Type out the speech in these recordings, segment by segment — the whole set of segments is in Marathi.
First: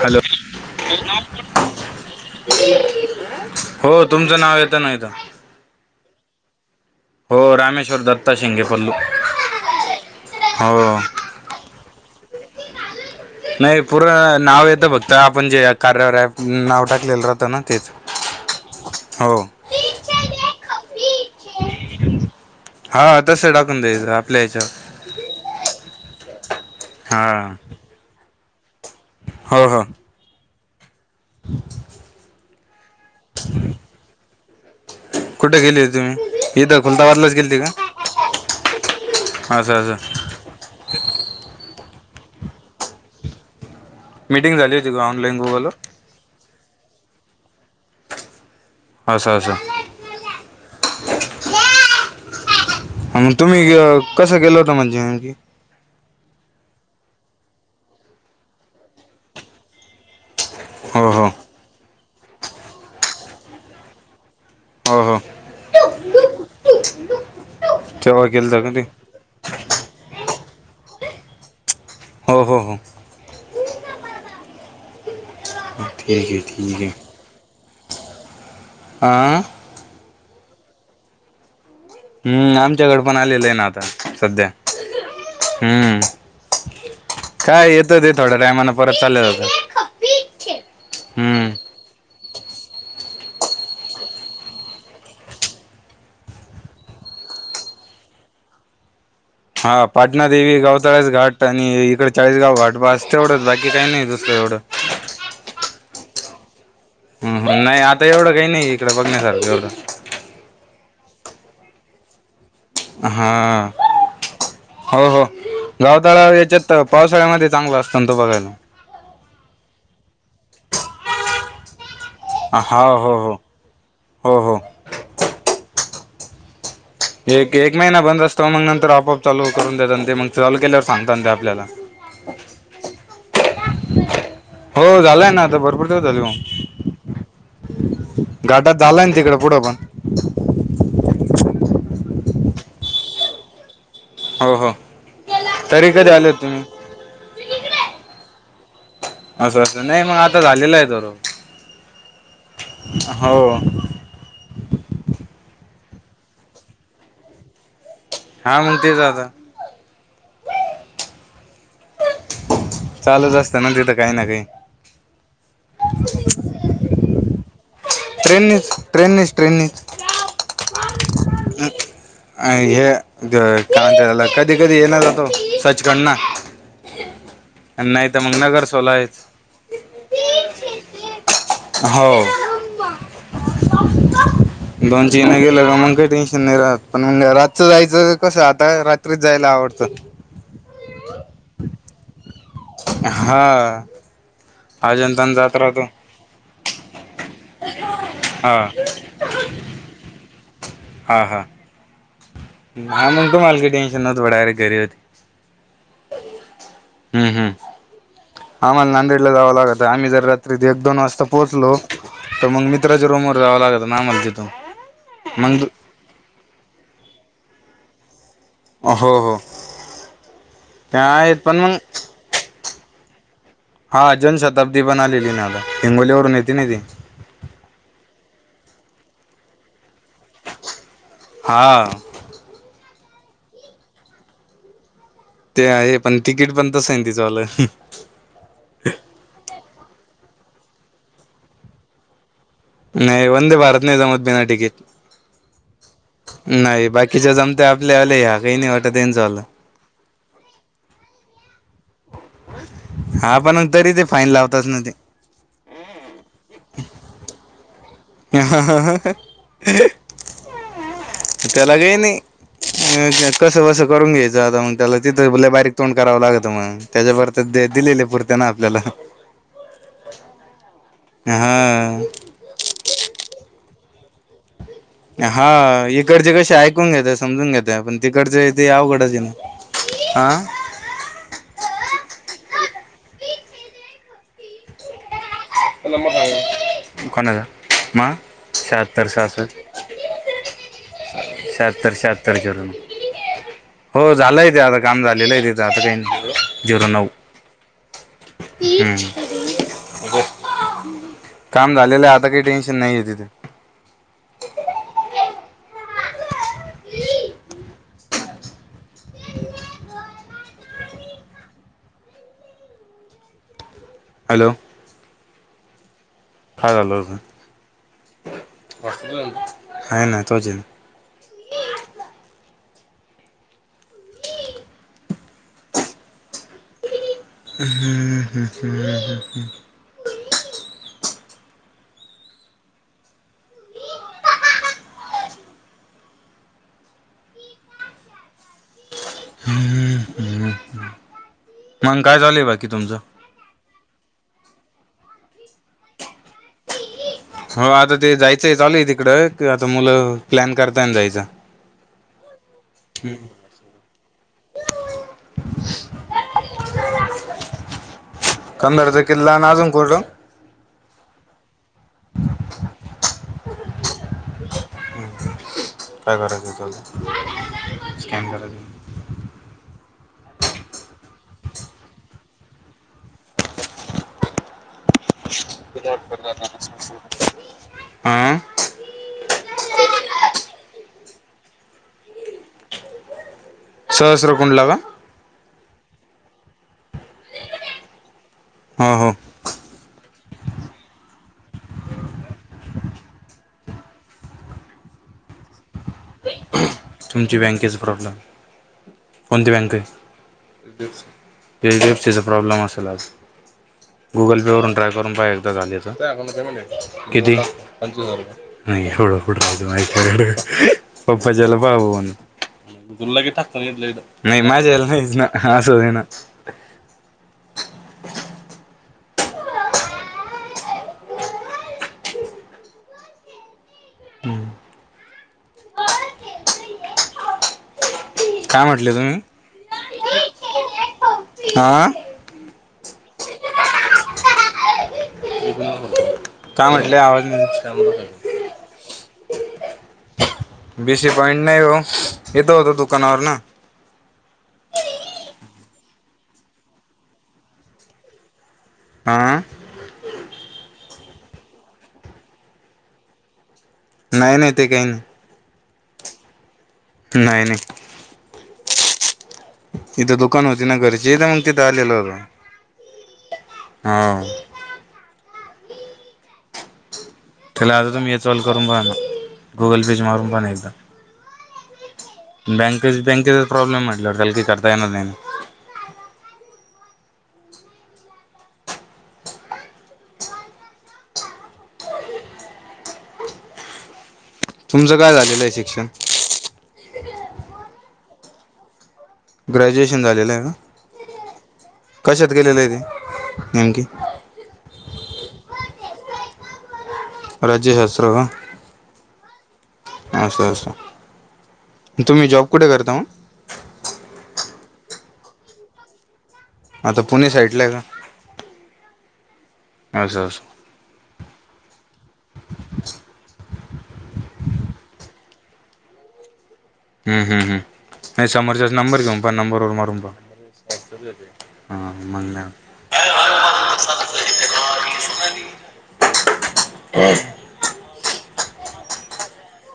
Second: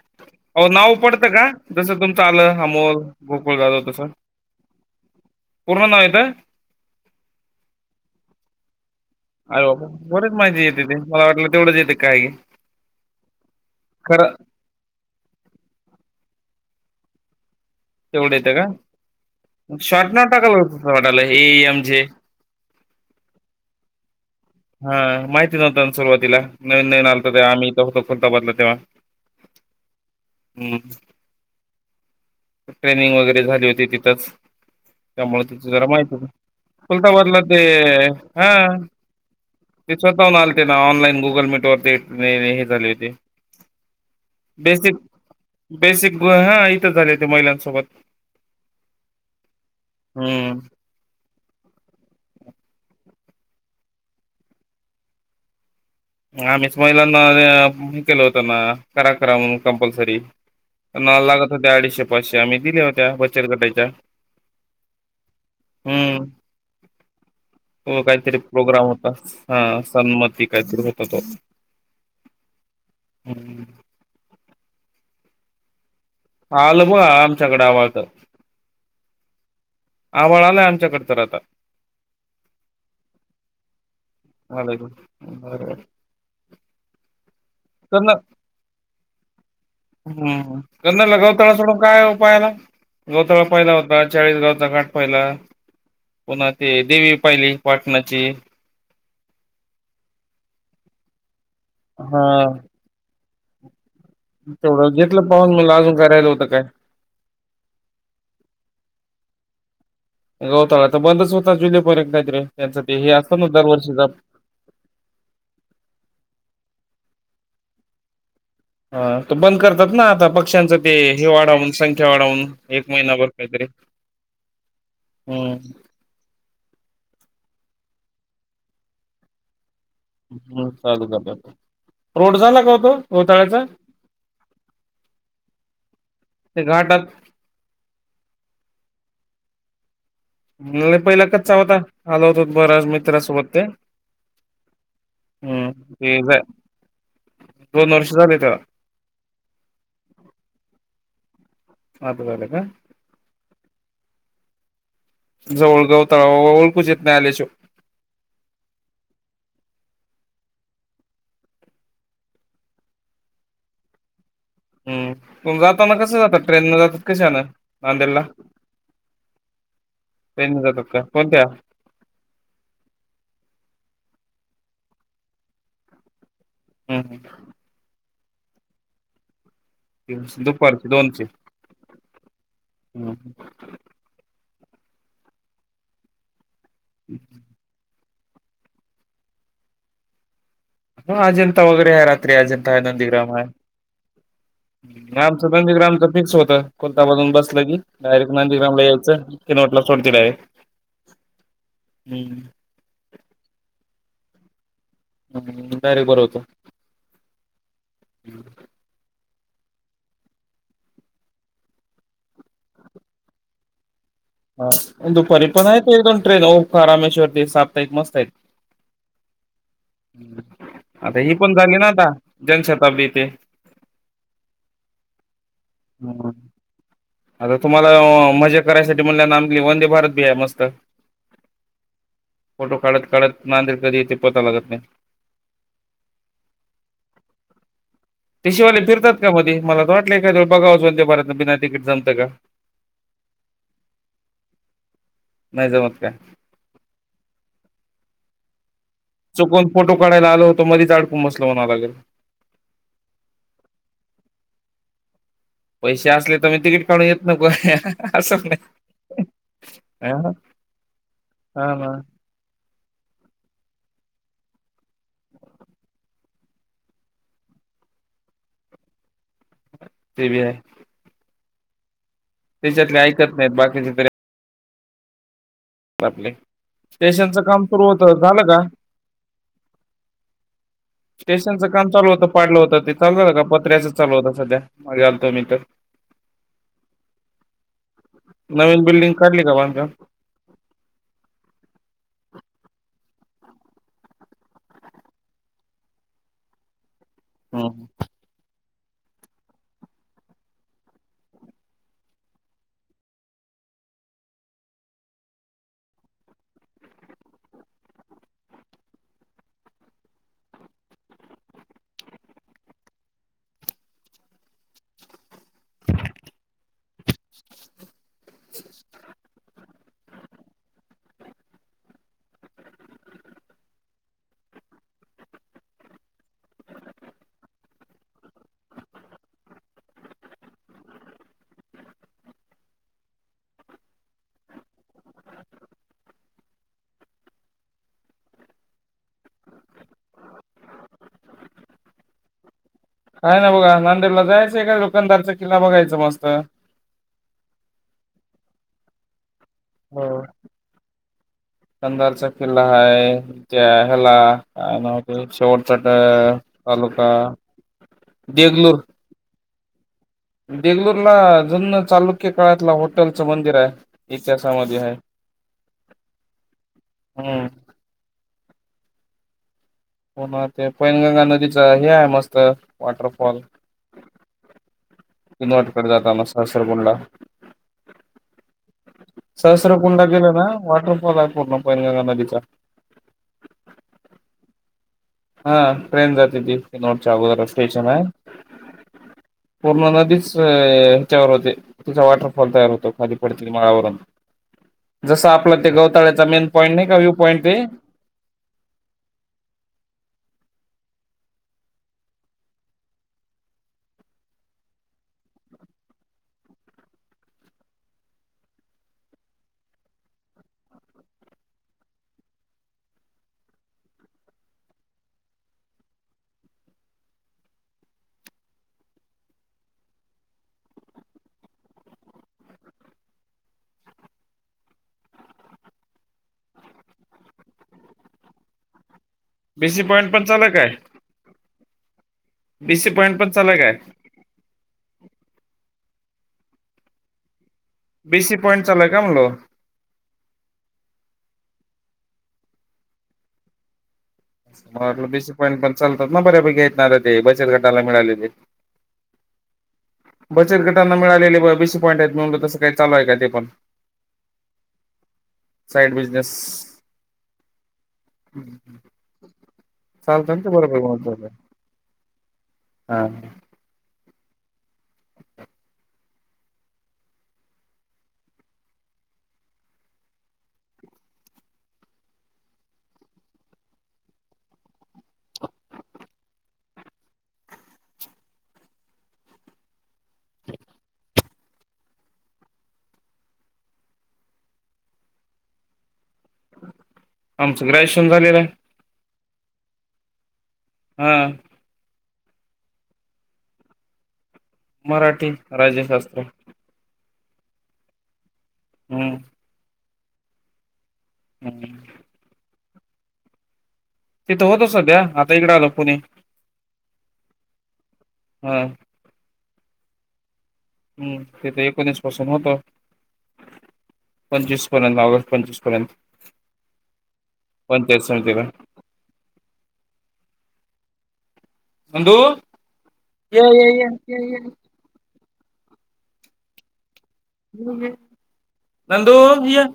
हॅलो हो नाव पडत का? जसं तुमचं आलं, अमोल गोकुळ जाधव हो तस तुमचं नाव येतं ना इथं पूर्ण नाव येत. ह [unintelligible] हो. रामेश्वर दत्ता शिंगपल्लू. [unintelligible] बरच माहिती देते ते मला वाटलं तेवढंच येते काय हे. नाही, पूर्ण नाव येतं फक्त आपण जे कार्यावर अँप नाव टाकलेल रा त ना! तेच तेवढं येतं का? हो शॉट न टाकाल का वाटायला ए एम जे. हा तसं टाकून द्यायचं आपल्या ह्याच्यावर हा. माहिती नव्हत ना सुरुवातीला नवीन नवीन आलतो तेव्हा हा आमी हित होतो खुर्दाबादला. तेवा.. हो ह. हूं. ट्रेनिंग वगैरे झाली होती तिथंच, त्यामुळे तिथ कुठे गेली जरा होती माहिती होत तुम्ही इथं खुलताबादलाच खुलताबादला गेलती ते का अ ह. असं ते असं स्वतःहून आलते ना, ऑनलाईन गुगल मीट वरती. नाही नाही, हे झाले होती. मीटिंग झाली होती बेसिक का ऑनलाईन गुगलवर बेसिक ब हाय. झाले ते महिलांसोबत. अच्छा! अच्छा! हम्म तुम्ही कसं केलं होत म्हणजे. आम्हीच महिलांना केलं होत ना करा करा म्हण कंपल्सरी. हो न हो लागत तेडीशे पाश्याम् दिल्या होत्या, बचत गटाच्या हो हो हम्म तेव्हा काहीतरी केलता का ते प्रोग्राम होता. हा सन्मती का होत. हो हो हो. हम्म ठीक आहे ठीक आलं ब आमच्याकडे आवा त. आं आभाळ आलाय आमच्याकड तर आता. हम्म आमच्याकड पण आलेलं आहे ना आता. सध्या ब [unintelligible] हम्म काय येतं ते त्यांना थोड्या टायमानं परत चाललं जातं हम्म त्यांना हम्म लगवता सोडून काय उपायाला. गवतळा पाहिला होता चाळीस गावचा काठ पाहिला पुन्हा ते देवी पाहिली पाटणाची. हा पाटणा देवी गावतळास घाट. आणि इकडे हा चाळीसगाव घट पास तेवढंच बाकी काही नाही. दुसरं तेवढं जेथलं पाहन [unintelligible] मला अजून करायला होतं. काय. नाही आता एवढं काही नाही इकडं बघण्यासारखं एवढं. गहोताळ बंदच होता जुलै पर्यत काही तरी हा हो हो गावतळा याच्यात पाऊस. [unintelligible] मध्ये चांगल असतं तो बघायला. ह तो बंद करतात ना आता पक्ष्यांच ते हिवाळा हून संख डून [unintelligible] हा एक महिना हो भर हो कायत रे हो हो ह. एक एक महिना बंद असतो मग नंतर आपोआप चालू करून. मग [unintelligible] चाल हम् केल्यावर चालू सांगतन ते करतात आपल्याला रोड झाला का होतो गवताळ्याचा हो झालंय ना आता भरपूर झाल हो. ते घाटात घाटात झालाय ना तिकड पुढे पण. म्ह [unintelligible] पहिला कच्या होता आला होत हो बरच मित्रासोबत ते. हो हो हम्म तरी [unintelligible] कधी आले ते होते तुम्ही दोन वर्ष झाले त्याला. असं असं नाही मग आता झालेलं आहे तो र आता झाले का हाव. जवळ गवताळो ओ ओळखुच येत नाही आल्या शिवाय हा म्हनते ते ददा. चालूच असत ना तिथं काही ना काही. हम् मग जाताना कसं जातात ट्रेन न जाता. कशान? ट्रेननीस ट्रेननीस ट्रेननीच ट्रेन न जातात का कोणत्या आ हे [unintelligible] काला च कधी कधी येणार जातो सचखंड ना, हम्म ह. ते मं गनगर सोला हेत. हम्म दुपारची दोनची हो. दोन [unintelligible] िन गेल्या का मग काही टेन्शन नाही राहत. पण मग [unintelligible] काय रातच जायच. कसंय आता रात्रीच जायला आवडतं. [inaudible] नंदीग्राम हाय हा अजंतान आमचं जात राहतो नंदीग्रामचं फिक्स होतं कोलतामधून बसलं की डायरेक्ट हा नंदीग्रामला यायचं कि [inaudible] सोडती डाय [inaudible] हा हा हम्म हा म्हणतो मला लय टेन्शन म्हणती मी डायरेक्ट घरी ये हम्म डायरेक्ट बरं होतं. हम्म हम्म आम्हाला नांदेडला जावा लागतंय आम्ही जर रात्री एक दोन वाजता पोहचलो तर मग मित्राच्या रूमवर जावं लाग हा दुपारी पण हायत एक दोन ट्रेना [inaudible] रामेश्वर ते सप ते एक मस्त आहे. हो हो ते आता ही आहेत पण झाली मंग ना आता जनशताब्दी ते हा जनशताब्दी पण आलेली ना आता हिंगोलीवरून येत ना ती. आता तुम्हाला अ मजा करायसाठी म्हणलंना आपली वंदे भारत ती आहे मस्त हा फोटो काढ काढत नांदेड कधी येते पता लागत नाही. ते आहे पण तिकीट पण तसं आहे तिचवालं ते शिवाले फिरतात का मधी मला तर वाटलं एखादं वेळा बघावं डदे भारत न बिना तिकीटचं [inaudible] नाही वंदे भारत नाही जमत बिना टिकीट नाही जमत का? नाही बाकीच्या जमत आपले लय हा [inaudible] चुकून फोटो काढायला आलो होतो मधीच अडकून बसलो म्हणावं लागल हा. हा! पण तरी ते फाईन लावतच ना ते पैसे असले, तर मी तिकीट काढून येत नको [inaudible] असं नाही हा हा त्याला ना काय नाही. कसं बसं करून घ्यायचं. आता मग त्याला तिथं लय बारीक तोंड करावं लागतं, मग त्याच्याब तर दिलेले पुरते ना आपल्याला. ते बी हाय. ह. त्याच्यातले ऐकत नाहीत. बाकीचे तरी [unintelligible] हा ऐकतात आपले इकडचे कसे ऐकून घेतय, स्टेशनचं समजून काम घेतय, सुरू पण होतं झालं तिकडचे का? ते अवघडच ए ना आ स्टेशनचं काम चालू होतं पाडलं होतं ते चालू झालं का पत्र्याचंच चालु होतं सध्या. मी तर. तु नंबर सांग, कोणाचा मा नवीन शाहतर बिल्डिंग काढली शासठ का बांधकाम? शहात्तर शहात्तर झिरो नऊ. हो झालंय ते आता काम झालेलं आहे. ते आता काही झिरो नऊ हा. हम. काम झालेलं, आता काही टेन्शन नाही आहे तिथे. ही. हॅलो! काय झालं होतं. नाही नाही तोच ये हम्म हम् हम ह ह मग काय झालं बाकी? तुमचं? काय ना बघा नांदेडला जाय एका दुकानदारचा किल्ला बघायचं मस्त हो आता ते जायचंय, चालूय तिकड ते आता मुलं प्लॅन कर उतन जायचा. अंधारचं किल्ला हाय त्या ह्याला. काय नाव त्याच? शेवटचा तालुका देगलूर. गोड देंगलोर ला जुन चालुक्य काळातला होॉटेल च मंदिर हाय. इतिहासामध्ये हाय. काय कराच चालंय? स्कॅन कराच. पुन्हा ते पैनगंगा नदीचं हे आहे, मस्त वॉटरफॉल. किनवटकडे जाताना सहस्रकुंडला अम. सहस्र कुंडा गेल ना वाट पूर्ण पैलगंगा नदीचा. सहस्र कुंडला का? हा ट्रेन जात ती दिव नोडचगोदर स्टेशन हाय. हो हो पूर्ण नदीच ह्याच्यावर होते. तिचा वॉटरफॉल तयार होतो खाली पडते माळावरून जसं आपलं ते गवत तळ्याचा मेन पॉईंट नाही का व्ह्यू तुमची पॉईंट ते बँकेचा प्रॉब्लेम पेडीएफसीचा प्रॉब्लेम असेल आज. गुगल पे वरुन ट्राय करून पहा एकदा झालेच त्याकडुुन पेमेंट आहे. किती पंचवीस हजार रुपये. नाही एवढं नाही पप्पाच्याला भाव म्हन तुला लगेच टाकतो इथल्या इथं. नाही का घेत नाही माझ्याला नाहीच ना असं दे ना. हम्म! काय म्हटले तु्म्ही? बीसी पॉइंट पण चालल काय? आ? बीसी पॉइंट पण चालूय काय? काय म्हटलंय? आवाज येना सर बीसी पॉईंट चालक का म्हणलो बीसी पॉइंट नाही ओ येत होत दुकानावर ना. मला वाटलं बेसी पॉईंट पण चालतात ना बऱ्यापैकी आहेतणार ते बचत गाटाला मिळालेले. आ बचत गटांना मिळालेले ब अ बीशी पॉईंट आहेत म्हणून तसं काही चालू आहे का ते पण नाही नाही ते काही नाही साईड बिझनेस नाही नाही. हम् ह तिथं दुकान होती ना घरची तर मग तिथं आलेलो हा हा त्याला आता तुम्ही यचवाल करून बघाना गुगल पे मारून पा नाहीतर, बँके बँकेचा प्रॉब्लेम म्हटल्यावर हेल्डी करता येणार नाही ना? [inaudible] [inaudible] तुमचं काय झालेलं आहे शिक्षण? शिक्षण झाालेला आहे. ग्रॅज्युएशन झालेलं आहे का? हम्म कशात केलेलं आहे ते नेमकीे? मराठी राज्यशास्त्र राज्यशास्त्र का? हम् अस अस हम्म कुठे करता ओ तिथं होत सध्या आता इकडे आलो पुणे. आता पुणे साइडला आहे का? हा अस अस हम्म तेथ एकोणीस पासून होत पंचवीस पर्यंत लागत पचवीस पर्यंत हम्म हम् हम् पंचायत नाही समितीला समोरच्याच नंबर घेऊन पा नंबर वर मारून पा [unintelligible] नंदू या या य य य हम नंदू य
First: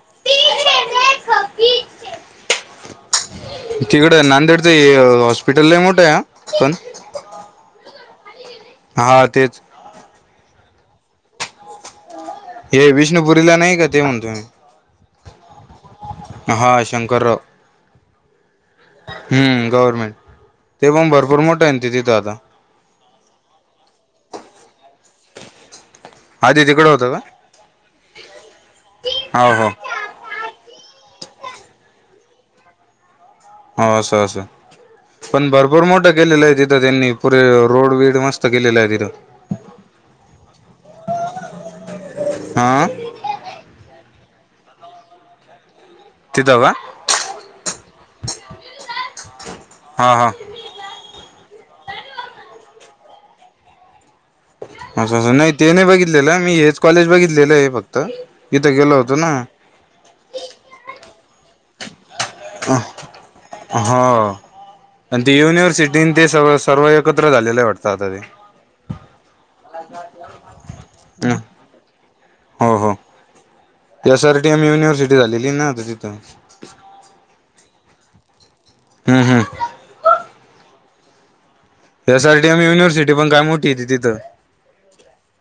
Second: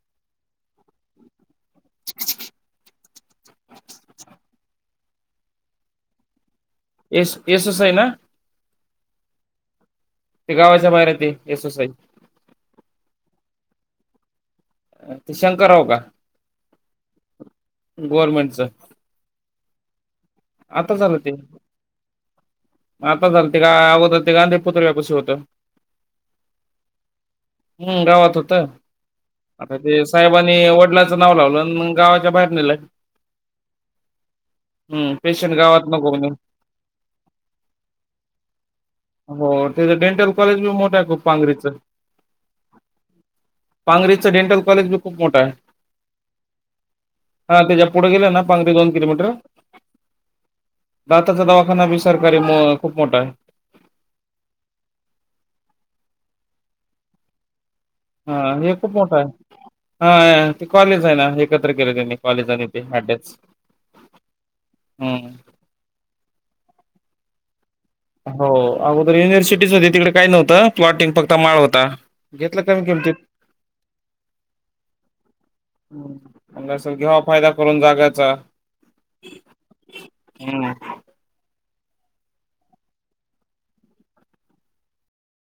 [unintelligible] [inaudible] तिकड नांदेडच हॉस्पिटल लय मोठ ये हा पण येस एसोसआय ना हा तेच ते गावाच्या बाहेर ते यसोसई हे विष्णुपुरीला नाही का ते म्हणतो मी. ते शंकर राव का हा शंकरराव गवर्मेंटच गवर्मेंट ते पण भरपूर मोठं आहे ते तिथं आता आता झाल ते का अगोदर ते गांधी पुतळ्या पाशी होतं - आधी तिकडं होतं हम्म गावात होत का हो हो आता ते साहेबांनी वडला- नाव लावलं गावाच्या बाहेर नेलं- होा असं असं हम्म पण पेशंट भरपूर गावात मोठा नको म्हणून केलेला आहे तिथं त्यांनी पुरे- रोड बीड मस्त केलेलं आहे तिथं हो ते डेंटल कॉलेज बी मोठ आहे खूप पांगरीच हा पांगरी- डेंटल कॉलेज बी खूप मोठा आहे- तिथं का हा त्याच्या पुढे गेले ना पांघरीे दोन किलोमीटर हा हा दाताचा दवा- विचार- गाडी खूप मोठा आहे- असं असं नाही ते नाही बघितलेलं आहे मी हेच कॉलेज बघितलेलं आहे फक्त- हा हे इथं खूप गेलो होतो मोठं आहे ना हा ते कॉलेज आहे ना- एकत्र केले त्यांनी- कॉलेज आणि ते अटॅच अ हो आणि हम्म ते युनिव्हर्सिटी ते स- सर्व एकत्र झालेलं वाटतं- आता हो अगोदर युनिव्हर्सिटी होती तिकडे काही नव्हत प्लॉटिंग फक्त ते माळ होता. घेतलं हो कमी हो किमतीत S R T M university झालेली ना आता तिथं. म्हणलं असेल घ्यावा फायदा करून जागायचा- हम् हम् हम्. यासाठी आम्ही युनिव्हर्सिटी पण काय मोठी हो त तिथं-